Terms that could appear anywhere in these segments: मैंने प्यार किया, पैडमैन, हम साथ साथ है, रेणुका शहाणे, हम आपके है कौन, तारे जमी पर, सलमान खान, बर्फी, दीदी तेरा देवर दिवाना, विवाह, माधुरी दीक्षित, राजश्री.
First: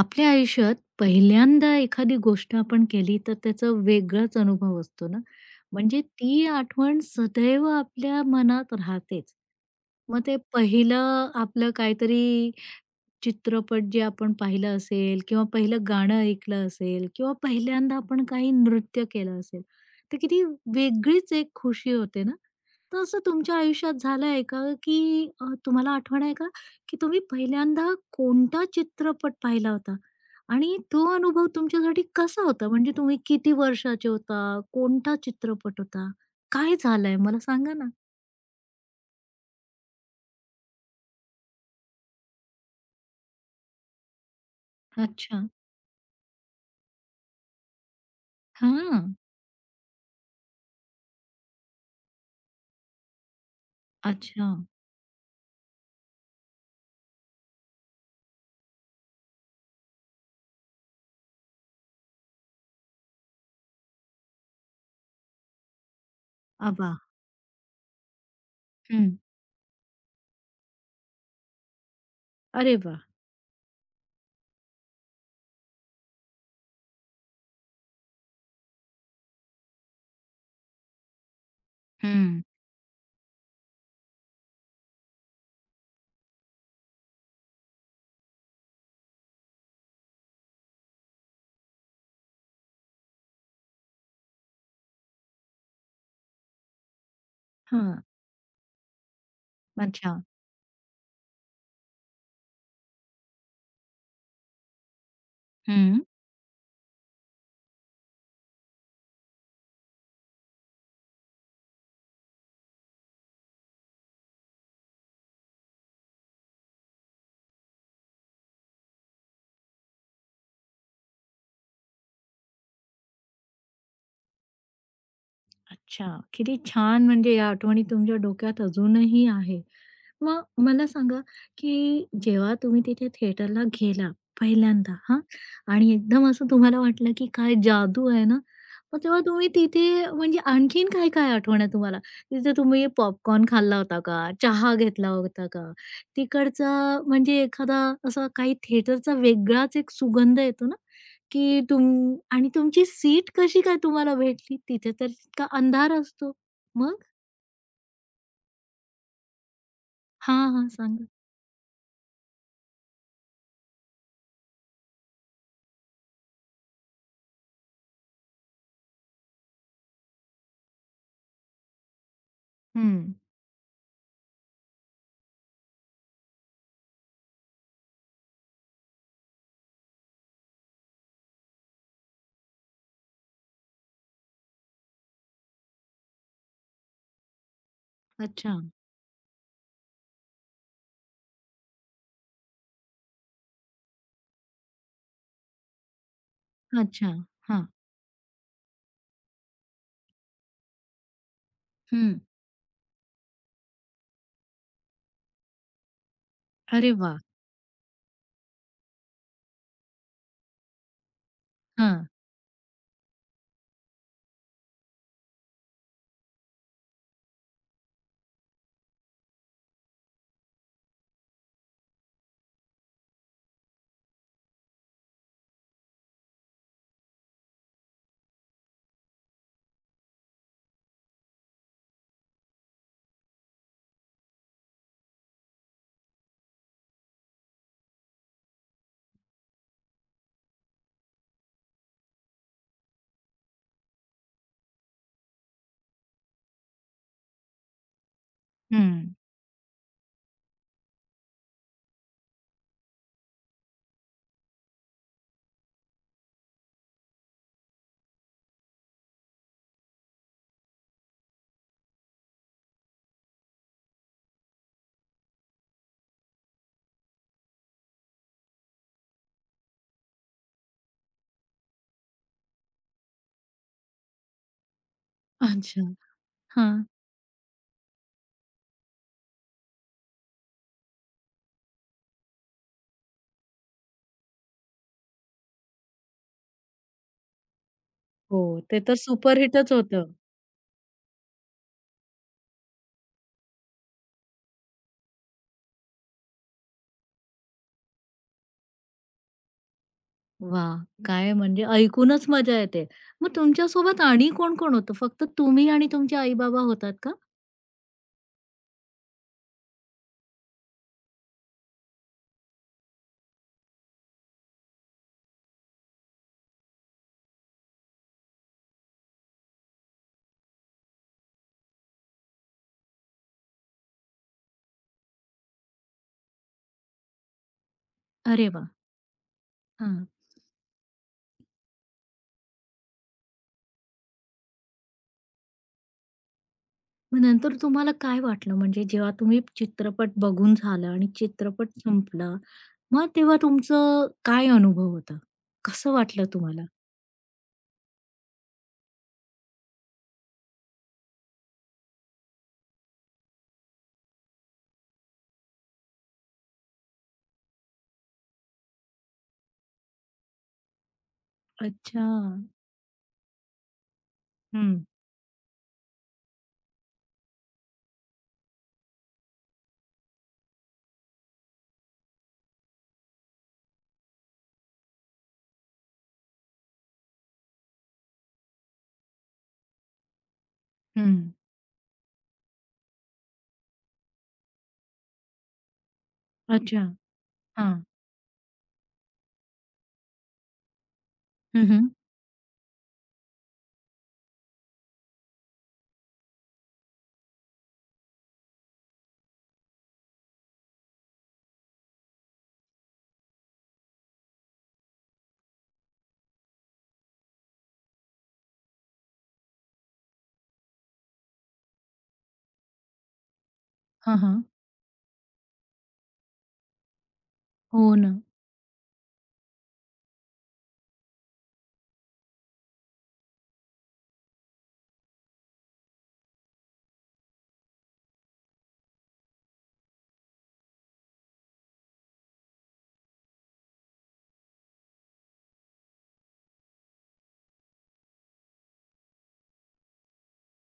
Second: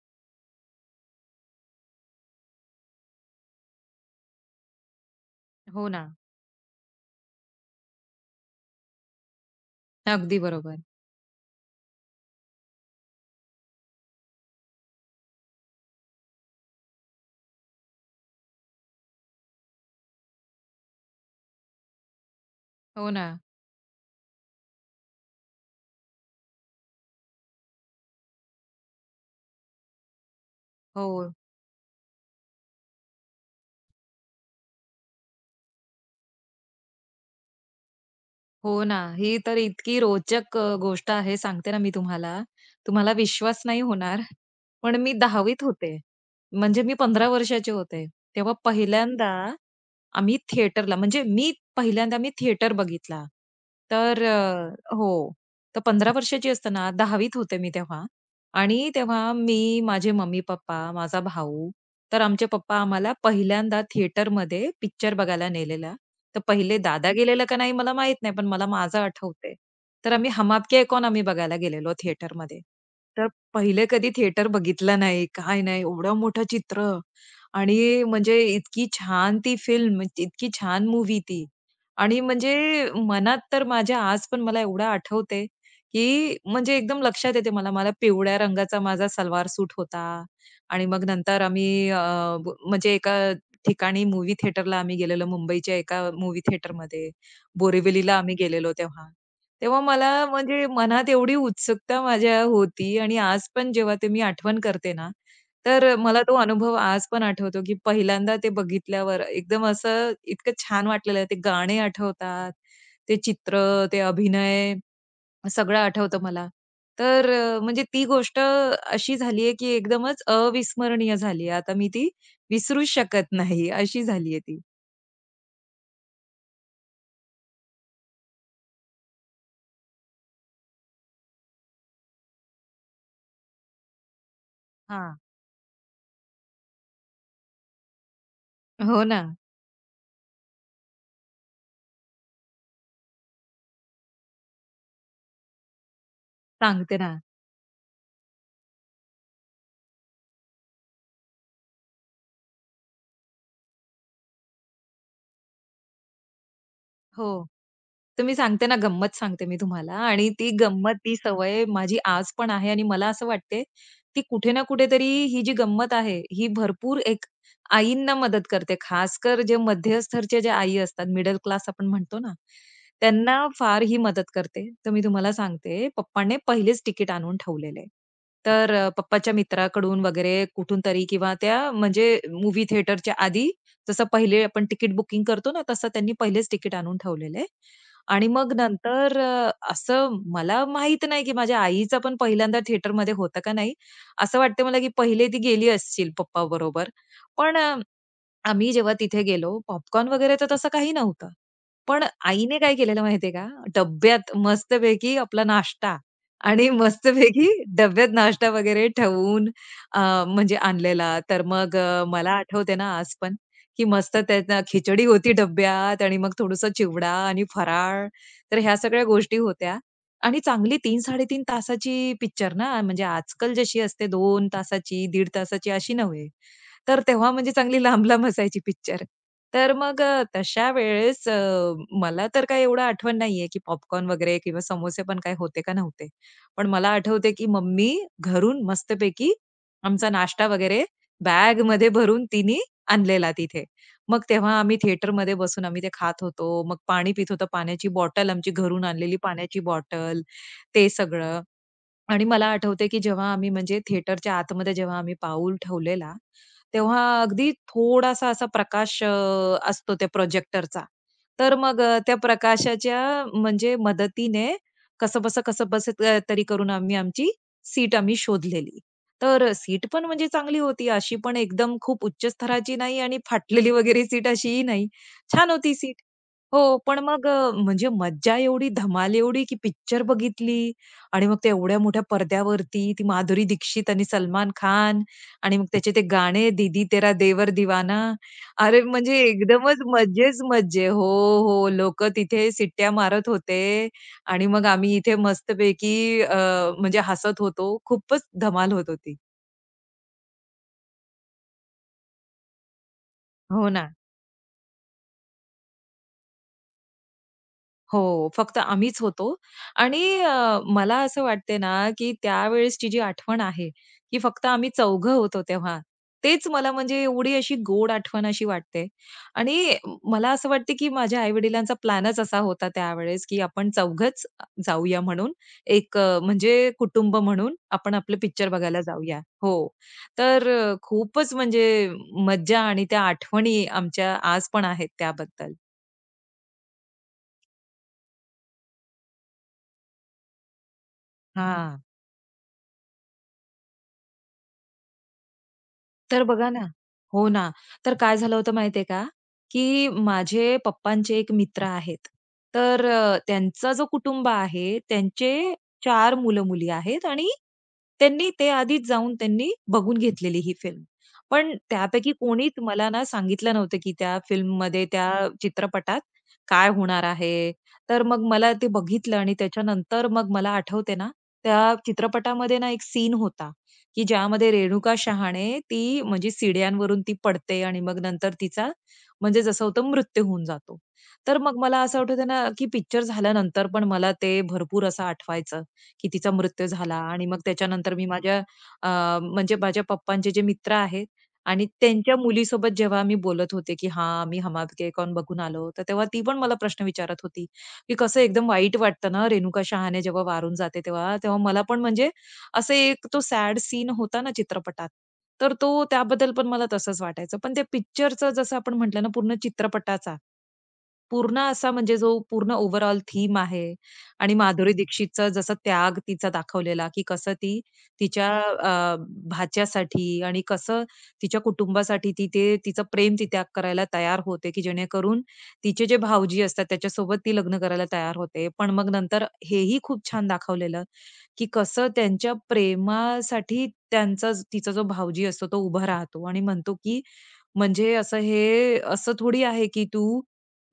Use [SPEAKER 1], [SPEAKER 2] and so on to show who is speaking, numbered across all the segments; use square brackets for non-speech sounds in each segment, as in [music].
[SPEAKER 1] आपल्या आयुष्यात पहिल्यांदा एखादी गोष्ट आपण केली तर त्याचा वेगळाच अनुभव असतो ना.
[SPEAKER 2] हो
[SPEAKER 1] म्हणजे
[SPEAKER 2] ना.
[SPEAKER 1] ती आठवण सदैव आपल्या मनात राहतेच. मग ते
[SPEAKER 2] अगदी बरोबर.
[SPEAKER 1] पहिलं आपलं काहीतरी चित्रपट जे आपण पाहिलं असेल किंवा पहिलं गाणं ऐकलं असेल किंवा पहिल्यांदा आपण काही नृत्य केलं असेल, तर किती वेगळीच एक खुशी होते ना. तर
[SPEAKER 2] हो
[SPEAKER 1] असं
[SPEAKER 2] ना.
[SPEAKER 1] तुमच्या आयुष्यात झालंय का, की तुम्हाला आठवण आहे का, की तुम्ही पहिल्यांदा कोणता चित्रपट पाहिला होता? आणि तो
[SPEAKER 2] हो. हं.
[SPEAKER 1] अनुभव तुमच्यासाठी कसा होता? म्हणजे तुम्ही किती वर्षाचे होता? कोणता चित्रपट होता? काय झालंय मला सांगा ना?
[SPEAKER 2] हो ना. ही तर इतकी रोचक गोष्ट आहे सांगते ना मी तुम्हाला. तुम्हाला विश्वास नाही होणार, पण मी
[SPEAKER 1] अच्छा.
[SPEAKER 2] 10वीत होते. म्हणजे मी 15 वर्षाचे होते. तेव्हा
[SPEAKER 1] हां.
[SPEAKER 2] पहिल्यांदा आम्ही थिएटरला म्हणजे मी पहिल्यांदा थिएटर बघितला. तर
[SPEAKER 1] अच्छा.
[SPEAKER 2] हो. तर 15 वर्षाची असताना 10वीत होते मी तेव्हा आणि तेव्हा मी, माझे मम्मी-पप्पा, माझा भाऊ, तर आमचे पप्पा आम्हाला पहिल्यांदा थिएटरमध्ये पिक्चर बघायला नेलेला. तर
[SPEAKER 1] आ,
[SPEAKER 2] पहिले
[SPEAKER 1] वाह!
[SPEAKER 2] दादा गेलेला का नाही मला माहीत नाही, पण मला माझं आठवतंय. तर आम्ही हम आपके है कौन बघायला गेलेलो थिएटरमध्ये.
[SPEAKER 1] अरे वाह!
[SPEAKER 2] तर पहिले कधी थिएटर बघितलं नाही, काय नाही. एवढं मोठं चित्र आणि म्हणजे इतकी छान ती फिल्म, इतकी छान मूव्ही ती. आणि म्हणजे मनात तर माझ्या आज पण मला एवढं आठवतंय, की म्हणजे एकदम लक्षात येते मला. मला पिवळ्या रंगाचा माझा सलवार सूट होता आणि मग नंतर आम्ही म्हणजे एका ठिकाणी मूव्ही थिएटरला आम्ही गेलेलो मुंबईच्या एका मूव्ही थिएटरमध्ये.
[SPEAKER 1] हां.
[SPEAKER 2] बोरिवलीला अच्छा. आम्ही गेलेलो तेव्हा. तेव्हा मला
[SPEAKER 1] अच्छा.
[SPEAKER 2] म्हणजे मनात एवढी उत्सुकता माझ्या होती आणि आज पण जेव्हा ते मी आठवण करते ना, तर
[SPEAKER 1] हं.
[SPEAKER 2] मला तो अनुभव आज पण आठवतो, की पहिल्यांदा ते बघितल्यावर एकदम असं इतकं छान वाटलेलं. ते गाणे आठवतात, ते चित्र, ते अभिनय सगळं आठवतं मला. तर म्हणजे ती गोष्ट अशी झालीये, की एकदमच अविस्मरणीय झालीये. आता मी ती विसरूच शकत नाही, अशी झालीये ती.
[SPEAKER 1] अच्छा. किती छान म्हणजे या आठवणी तुमच्या डोक्यात अजूनही आहे. मग मला सांगा, की जेव्हा तुम्ही तिथे थिएटरला गेला पहिल्यांदा
[SPEAKER 2] हां.
[SPEAKER 1] हां आणि एकदम असं तुम्हाला वाटलं, की काय जादू आहे ना, मग
[SPEAKER 2] हो ना.
[SPEAKER 1] तेव्हा तुम्ही तिथे म्हणजे आणखीन काय-काय आठवण आहे तुम्हाला? तिथे तुम्ही पॉपकॉर्न खाल्ला होता का? चहा घेतला होता का? तिकडचा
[SPEAKER 2] सांगते ना.
[SPEAKER 1] म्हणजे एखादा असा काही थिएटरचा वेगळाच एक सुगंध येतो ना, की तुम आणि तुमची सीट कशी काय तुम्हाला भेटली? तिथे तर इतका अंधार असतो. मग?
[SPEAKER 2] हो. तर मी सांगते ना, गंमत सांगते मी तुम्हाला आणि
[SPEAKER 1] हां,
[SPEAKER 2] ती
[SPEAKER 1] हां.
[SPEAKER 2] गंमत,
[SPEAKER 1] सांगा.
[SPEAKER 2] ती सवय माझी आज पण आहे आणि मला असं वाटते, ती कुठे ना कुठेतरी ही जी गंमत आहे, ही भरपूर एक आईंना मदत करते. खासकर जे मध्यस्थरचे जे आई असतात, मिडल क्लास आपण म्हणतो ना,
[SPEAKER 1] हं.
[SPEAKER 2] त्यांना फार ही मदत करते. तर मी तुम्हाला सांगते, पप्पाने पहिलेच तिकीट आणून ठेवलेले. तर पप्पाच्या मित्राकडून वगैरे कुठून तरी किंवा त्या म्हणजे मूव्ही थिएटरच्या आधी, जसं पहिले आपण तिकीट बुकिंग करतो ना, तसं त्यांनी पहिलेच तिकीट आणून ठेवलेले. आणि मग
[SPEAKER 1] अच्छा.
[SPEAKER 2] नंतर असं मला माहीत नाही, की माझ्या आईचा पण पहिल्यांदा थिएटरमध्ये होता का नाही? असं वाटतंय मला, की पहिले ती गेली असतील पप्पाबरोबर.
[SPEAKER 1] अच्छा.
[SPEAKER 2] पण
[SPEAKER 1] हां.
[SPEAKER 2] आम्ही जेव्हा तिथे गेलो, पॉपकॉर्न वगैरे तर तसं काही नव्हतं. पण
[SPEAKER 1] हं.
[SPEAKER 2] आईने काय केलेलं माहितीये का, डब्यात मस्तपैकी आपला नाश्ता आणि
[SPEAKER 1] अरे वाह!
[SPEAKER 2] मस्तपैकी डब्यात नाश्ता वगैरे ठेवून अ, म्हणजे आणलेला. तर मग
[SPEAKER 1] हां.
[SPEAKER 2] मला आठवते ना आज पण, की मस्त त्यात खिचडी होती डब्यात आणि मग थोडंसं चिवडा आणि फराळ. तर ह्या सगळ्या गोष्टी होत्या आणि चांगली 3-3.5 तासाची पिक्चर ना, म्हणजे आजकाल जशी असते 2 तासाची, दीड तासाची अशी नव्हे. तर तेव्हा म्हणजे चांगली लांब-लांब असायची पिक्चर. तर मग तशा वेळेस मला तर काही एवढं आठवण नाहीये, की पॉपकॉर्न वगैरे किंवा समोसे पण काही होते का नव्हते. पण मला आठवते, की मम्मी घरून मस्तपैकी आमचा नाश्ता वगैरे बॅगमध्ये भरून तिने आणलेला तिथे. मग तेव्हा आम्ही थिएटरमध्ये बसून आम्ही ते खात होतो. मग पाणी पित होतो. पाण्याची बॉटल आमची घरून
[SPEAKER 1] हं.
[SPEAKER 2] आणलेली पाण्याची बॉटल, ते सगळं. आणि मला आठवतंय, की जेव्हा आम्ही म्हणजे थिएटरच्या आतमध्ये जेव्हा आम्ही पाऊल ठेवलेला, तेव्हा अगदी थोडासा असा प्रकाश असतो त्या प्रोजेक्टरचा. तर मग त्या प्रकाशाच्या म्हणजे मदतीने कसंबसं, तरी करून आम्ही आमची सीट शोधलेली. तर सीट पण म्हणजे चांगली होती. अशी पण एकदम खूप उच्च स्तराची नाही आणि फाटलेली वगैरे सीट अशीही नाही. छान होती
[SPEAKER 1] अच्छा.
[SPEAKER 2] सीट. हो,
[SPEAKER 1] हां.
[SPEAKER 2] पण मग म्हणजे मज्जा एवढी, धमाल एवढी, की पिक्चर बघितली. आणि मग ते एवढ्या मोठ्या पडद्यावरती ती माधुरी दीक्षित आणि सलमान खान आणि मग त्याचे ते गाणे दीदी तेरा देवर दिवाना.
[SPEAKER 1] हो,
[SPEAKER 2] अरे
[SPEAKER 1] ते तर
[SPEAKER 2] म्हणजे
[SPEAKER 1] सुपरहिटच
[SPEAKER 2] एकदमच
[SPEAKER 1] होतं.
[SPEAKER 2] मजेच मज्जे. हो, हो. लोकं तिथे शिट्ट्या मारत होते आणि मग आम्ही इथे मस्तपैकी अ, म्हणजे हसत होतो. खूपच धमाल होत होती.
[SPEAKER 1] वाह! काय म्हणजे ऐकूनच मजा येते. मग
[SPEAKER 2] हो ना.
[SPEAKER 1] तुमच्यासोबत आणि कोण-कोण होतं? फक्त तुम्ही आणि तुमचे आई-बाबा होतात का?
[SPEAKER 2] हो, फक्त आम्हीच होतो आणि मला असं वाटते ना, की त्यावेळेसची जी आठवण आहे, की फक्त आम्ही चौघं होतो तेव्हा. तेच मला म्हणजे एवढी अशी गोड आठवण अशी वाटते आणि मला असं वाटते, की माझ्या आई-वडिलांचा प्लॅनच असा होता त्यावेळेस, की आपण चौघंच जाऊया म्हणून. एक म्हणजे कुटुंब म्हणून आपण आपले पिक्चर
[SPEAKER 1] अरे वाह!
[SPEAKER 2] बघायला जाऊया. हो.
[SPEAKER 1] हां.
[SPEAKER 2] तर खूपच म्हणजे मज्जा आणि त्या आठवणी आमच्या आज पण आहेत त्याबद्दल.
[SPEAKER 1] मग नंतर तुम्हाला काय वाटलं? म्हणजे जेव्हा तुम्ही चित्रपट बघून झालं आणि चित्रपट
[SPEAKER 2] हां.
[SPEAKER 1] संपला मग तेव्हा तुमचं काय अनुभव होता? कसं
[SPEAKER 2] तर
[SPEAKER 1] वाटलं
[SPEAKER 2] बघा ना
[SPEAKER 1] तुम्हाला?
[SPEAKER 2] हो ना. तर काय झालं होतं माहितीये का, की माझे पप्पांचे एक मित्र आहेत. तर त्यांचा जो कुटुंब आहे, त्यांचे चार मुलं-मुली आहेत आणि त्यांनी ते आधीच जाऊन त्यांनी बघून घेतलेली ही फिल्म. पण
[SPEAKER 1] अच्छा.
[SPEAKER 2] त्यापैकी कोणीच मला ना सांगितलं नव्हतं, की त्या
[SPEAKER 1] हं,
[SPEAKER 2] फिल्ममध्ये, त्या चित्रपटात काय होणार आहे. तर मग मला ते बघितलं आणि त्याच्यानंतर मग मला आठवते ना, त्या चित्रपटामध्ये ना एक सीन होता. की ज्यामध्ये रेणुका शहाणे ती म्हणजे सीड्यांवरून ती पडते आणि मग नंतर तिचा म्हणजे जसं होतं मृत्यू होऊन जातो.
[SPEAKER 1] हं.
[SPEAKER 2] तर मग मला असं आठवतं ना, की पिक्चर झाल्यानंतर पण मला ते भरपूर असं आठवायचं, की तिचा मृत्यू
[SPEAKER 1] अच्छा.
[SPEAKER 2] झाला आणि मग
[SPEAKER 1] हां.
[SPEAKER 2] त्याच्यानंतर मी माझ्या म्हणजे माझ्या पप्पांचे जे मित्र आहेत आणि
[SPEAKER 1] हं, हं.
[SPEAKER 2] त्यांच्या मुलीसोबत जेव्हा मी बोलत होते, की हां, मी "हम आपके कौन" बघून आलो. तर तेव्हा ती पण मला प्रश्न विचारत होती, की कसं एकदम वाईट वाटतं ना, रेणुका शहाणे जेव्हा वारून जाते तेव्हा. तेव्हा मला पण म्हणजे असे एक तो सॅड सीन होता ना चित्रपटात, तर तो त्याबद्दल पण मला तसंच वाटायचं. पण त्या पिक्चरचं जसं आपण म्हटलं ना, पूर्ण चित्रपटाचा, पूर्ण असा म्हणजे जो पूर्ण ओव्हरऑल थीम आहे
[SPEAKER 1] हां,
[SPEAKER 2] आणि
[SPEAKER 1] हां.
[SPEAKER 2] माधुरी दीक्षितचा जसा त्याग तिचा दाखवलेला, की कसं ती
[SPEAKER 1] हो ना.
[SPEAKER 2] तिच्या अ, भाच्यासाठी आणि कसं तिच्या कुटुंबासाठी ती ते तिचं प्रेम ती त्याग करायला तयार होते, की जेणेकरून तिचे जे भावजी असतात त्याच्यासोबत ती लग्न करायला तयार होते. पण मग नंतर हेही खूप छान दाखवलेलं, की कसं त्यांच्या प्रेमासाठी तिचा जो भावजी असतो तो उभा राहतो आणि म्हणतो की म्हणजे असं हे असं थोडी आहे की तू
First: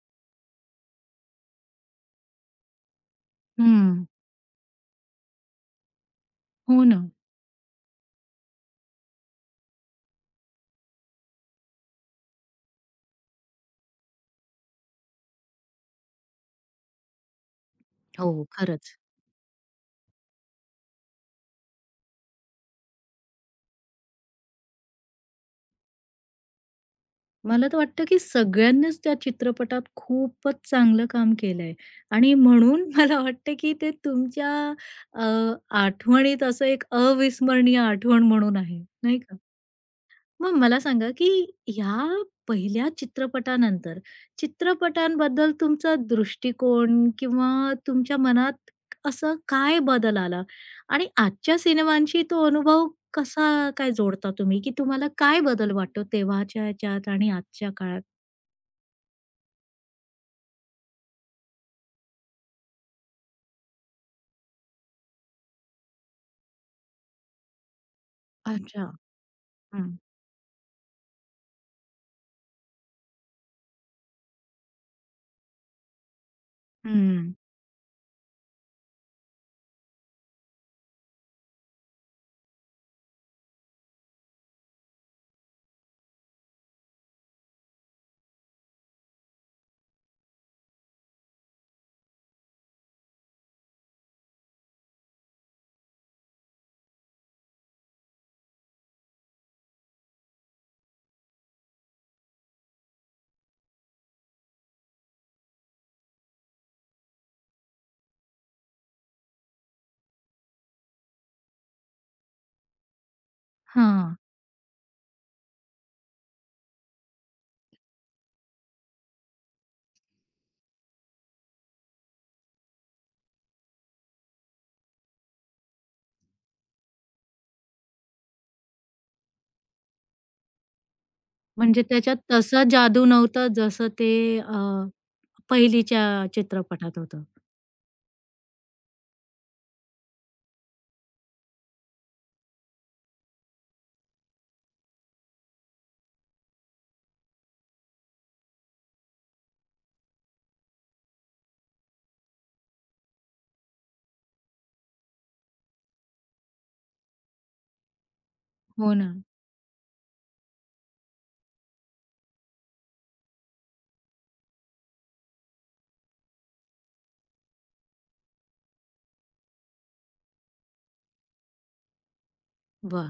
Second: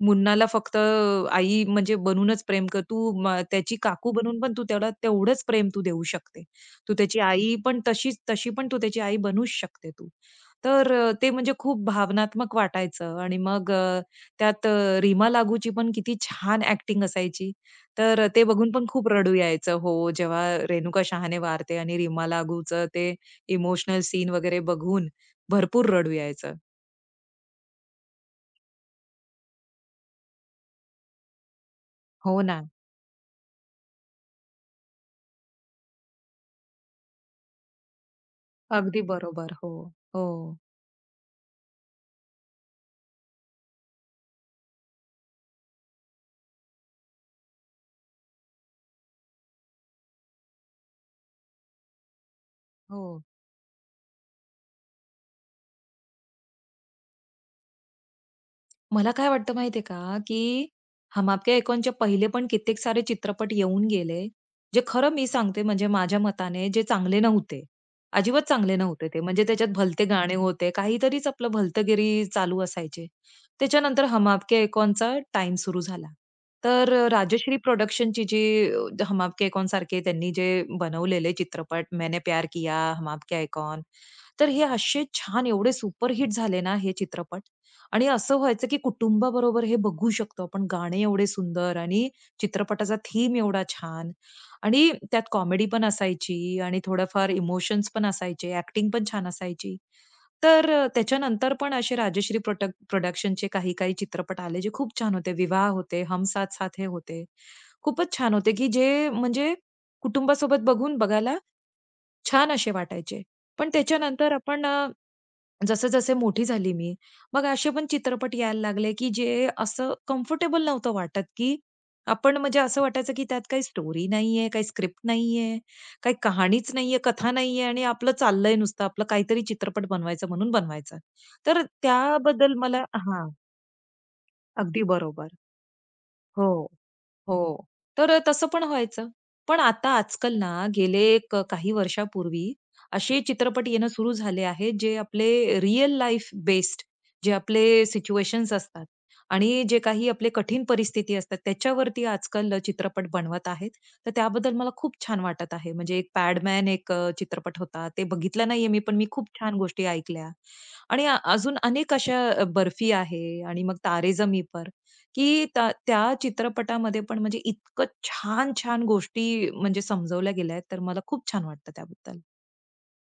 [SPEAKER 2] मुन्नाला फक्त आई म्हणजे बनूनच प्रेम कर त्याची
[SPEAKER 1] हं.
[SPEAKER 2] काकू बनून पण तू त्याला तेवढंच प्रेम तू देऊ शकते
[SPEAKER 1] हो
[SPEAKER 2] तू
[SPEAKER 1] ना.
[SPEAKER 2] त्याची आई पण तशीच तशी पण तू त्याची आई बनूच शकते तू तर ते म्हणजे खूप भावनात्मक वाटायचं आणि मग त्यात रीमा लागूची पण किती छान ऍक्टिंग असायची तर
[SPEAKER 1] हो,
[SPEAKER 2] ते बघून पण
[SPEAKER 1] खरंच.
[SPEAKER 2] खूप रडू यायचं. हो, जेव्हा रेणुका शहाणे वारते आणि रीमा लागूचं ते इमोशनल सीन वगैरे बघून भरपूर रडू यायचं.
[SPEAKER 1] मला तर वाटतं, की सगळ्यांनीच त्या चित्रपटात खूपच चांगलं काम केलंय आणि
[SPEAKER 2] हो ना.
[SPEAKER 1] म्हणून [laughs] मला वाटतं, की ते तुमच्या अ, आठवणीत असं एक अविस्मरणीय आठवण म्हणून आहे,
[SPEAKER 2] अगदी
[SPEAKER 1] नाही का?
[SPEAKER 2] बरोबर. हो. हो.
[SPEAKER 1] मग मला सांगा, की ह्या पहिल्या चित्रपटानंतर, चित्रपटांबद्दल तुमचा दृष्टिकोन किंवा तुमच्या मनात असं काय बदल आला? आणि आजच्या सिनेमांशी तो अनुभव
[SPEAKER 2] हो.
[SPEAKER 1] कसा काय जोडता तुम्ही? की तुम्हाला काय बदल वाटतो तेव्हाच्या ह्याच्यात आणि आजच्या काळात?
[SPEAKER 2] मला काय वाटतं माहितीये का, की हम आपके है कौनचे पहिले पण कित्येक सारे चित्रपट येऊन गेले, जे खरं मी सांगते म्हणजे माझ्या मताने जे चांगले नव्हते. अजिबात चांगले
[SPEAKER 1] अच्छा.
[SPEAKER 2] नव्हते ते. म्हणजे त्याच्यात
[SPEAKER 1] हं.
[SPEAKER 2] भलते गाणे होते, काहीतरीच आपलं भलतगिरी चालू असायचे. त्याच्यानंतर हम आपके है कौनचा सुरू झाला. तर अ,
[SPEAKER 1] हं.
[SPEAKER 2] राजश्री प्रोडक्शनची जी अ, हम आपके है सारखे त्यांनी जे बनवलेले चित्रपट मैंने प्यार किया, हम आपके है तर हे असे छान एवढे सुपरहिट झाले ना हे चित्रपट. आणि असं व्हायचं की कुटुंबाबरोबर हे बघू शकतो आपण. गाणे एवढे सुंदर आणि चित्रपटाचा थीम एवढा छान आणि त्यात कॉमेडी पण असायची आणि थोडंफार इमोशन्स पण असायचे, ॲक्टिंग पण छान असायची. तर त्याच्यानंतर पण असे राजश्री प्रोटक प्रोडक्शनचे काही-काही चित्रपट आले, जे खूप छान होते. विवाह होते, हम साथ साथ है होते. खूपच छान होते, की जे म्हणजे कुटुंबासोबत बघून बघायला छान असे वाटायचे. पण
[SPEAKER 1] हां.
[SPEAKER 2] त्याच्यानंतर आपण जसे-जसे मोठी झाली मी, मग असे पण चित्रपट यायला लागले, की जे असं कम्फर्टेबल नव्हतं वाटत, की आपण म्हणजे असं वाटायचं, की त्यात काही स्टोरी नाहीये, काही स्क्रिप्ट नाहीये, काही कहाणीच नाहीये, कथा नाहीये आणि आपलं चाललंय नुसतं आपलं काहीतरी चित्रपट बनवायचा म्हणून बनवायचा. तर
[SPEAKER 1] म्हणजे त्याच्यात
[SPEAKER 2] त्याबद्दल
[SPEAKER 1] तसं
[SPEAKER 2] मला
[SPEAKER 1] जादू
[SPEAKER 2] हां,
[SPEAKER 1] नव्हतं जसं ते
[SPEAKER 2] अगदी
[SPEAKER 1] अ,
[SPEAKER 2] बरोबर.
[SPEAKER 1] पहिलीच्या
[SPEAKER 2] हो.
[SPEAKER 1] चित्रपटात होतं.
[SPEAKER 2] हो. तर तसं पण व्हायचं. पण आता आजकाल ना गेले काही वर्षापूर्वी असे चित्रपट येणं सुरू झाले आहेत, जे आपले रिअल लाईफ बेस्ड जे आपले सिच्युएशन्स असतात आणि जे काही आपले कठीण परिस्थिती असतात, त्याच्यावरती आजकाल चित्रपट बनवत आहेत. तर त्याबद्दल मला खूप छान वाटत आहे. म्हणजे एक पॅडमॅन एक चित्रपट होता. ते बघितला नाहीये मी,
[SPEAKER 1] हो
[SPEAKER 2] पण मी
[SPEAKER 1] ना.
[SPEAKER 2] खूप छान गोष्टी ऐकल्या आणि अजून अनेक अशा बर्फी आहे आणि मग तारे जमी पर की त्या त्या चित्रपटामध्ये पण म्हणजे इतकं छान-छान गोष्टी म्हणजे समजवल्या गेल्या आहेत, तर मला खूप छान वाटतं त्याबद्दल.
[SPEAKER 1] वा,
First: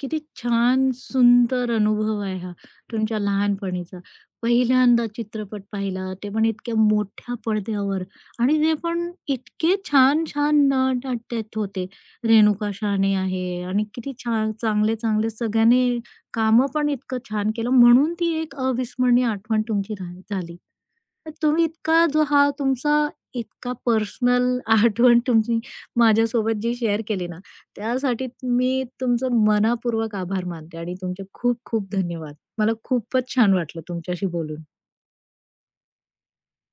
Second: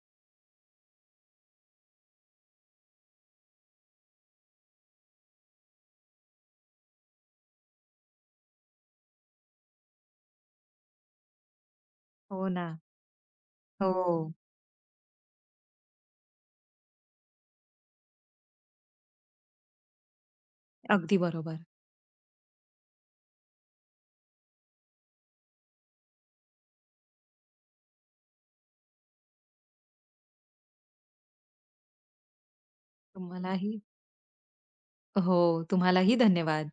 [SPEAKER 1] किती छान सुंदर अनुभव आहे हा तुमच्या लहानपणीचा. पहिल्यांदा चित्रपट पाहिला, ते पण इतक्या मोठ्या पडद्यावर आणि ते पण इतके छान-छान नट अट त्यात होते.
[SPEAKER 2] हो ना.
[SPEAKER 1] रेणुका शहाणे आहे आणि किती
[SPEAKER 2] हो.
[SPEAKER 1] छान चांगले-चांगले सगळ्यांनी कामं पण इतकं छान केलं म्हणून ती एक अविस्मरणीय आठवण तुमची रा झाली.
[SPEAKER 2] अगदी
[SPEAKER 1] तर
[SPEAKER 2] बरोबर.
[SPEAKER 1] तुम्ही इतका जो हा तुमचा इतका पर्सनल [laughs] आठवण तुम्ही माझ्यासोबत जी शेअर केली ना, त्यासाठी मी तुमचं मनापूर्वक आभार मानते आणि तुमचे खूप खूप धन्यवाद. मला खूपच छान
[SPEAKER 2] तुम्हालाही
[SPEAKER 1] वाटलं तुमच्याशी बोलून.
[SPEAKER 2] हो, तुम्हालाही धन्यवाद.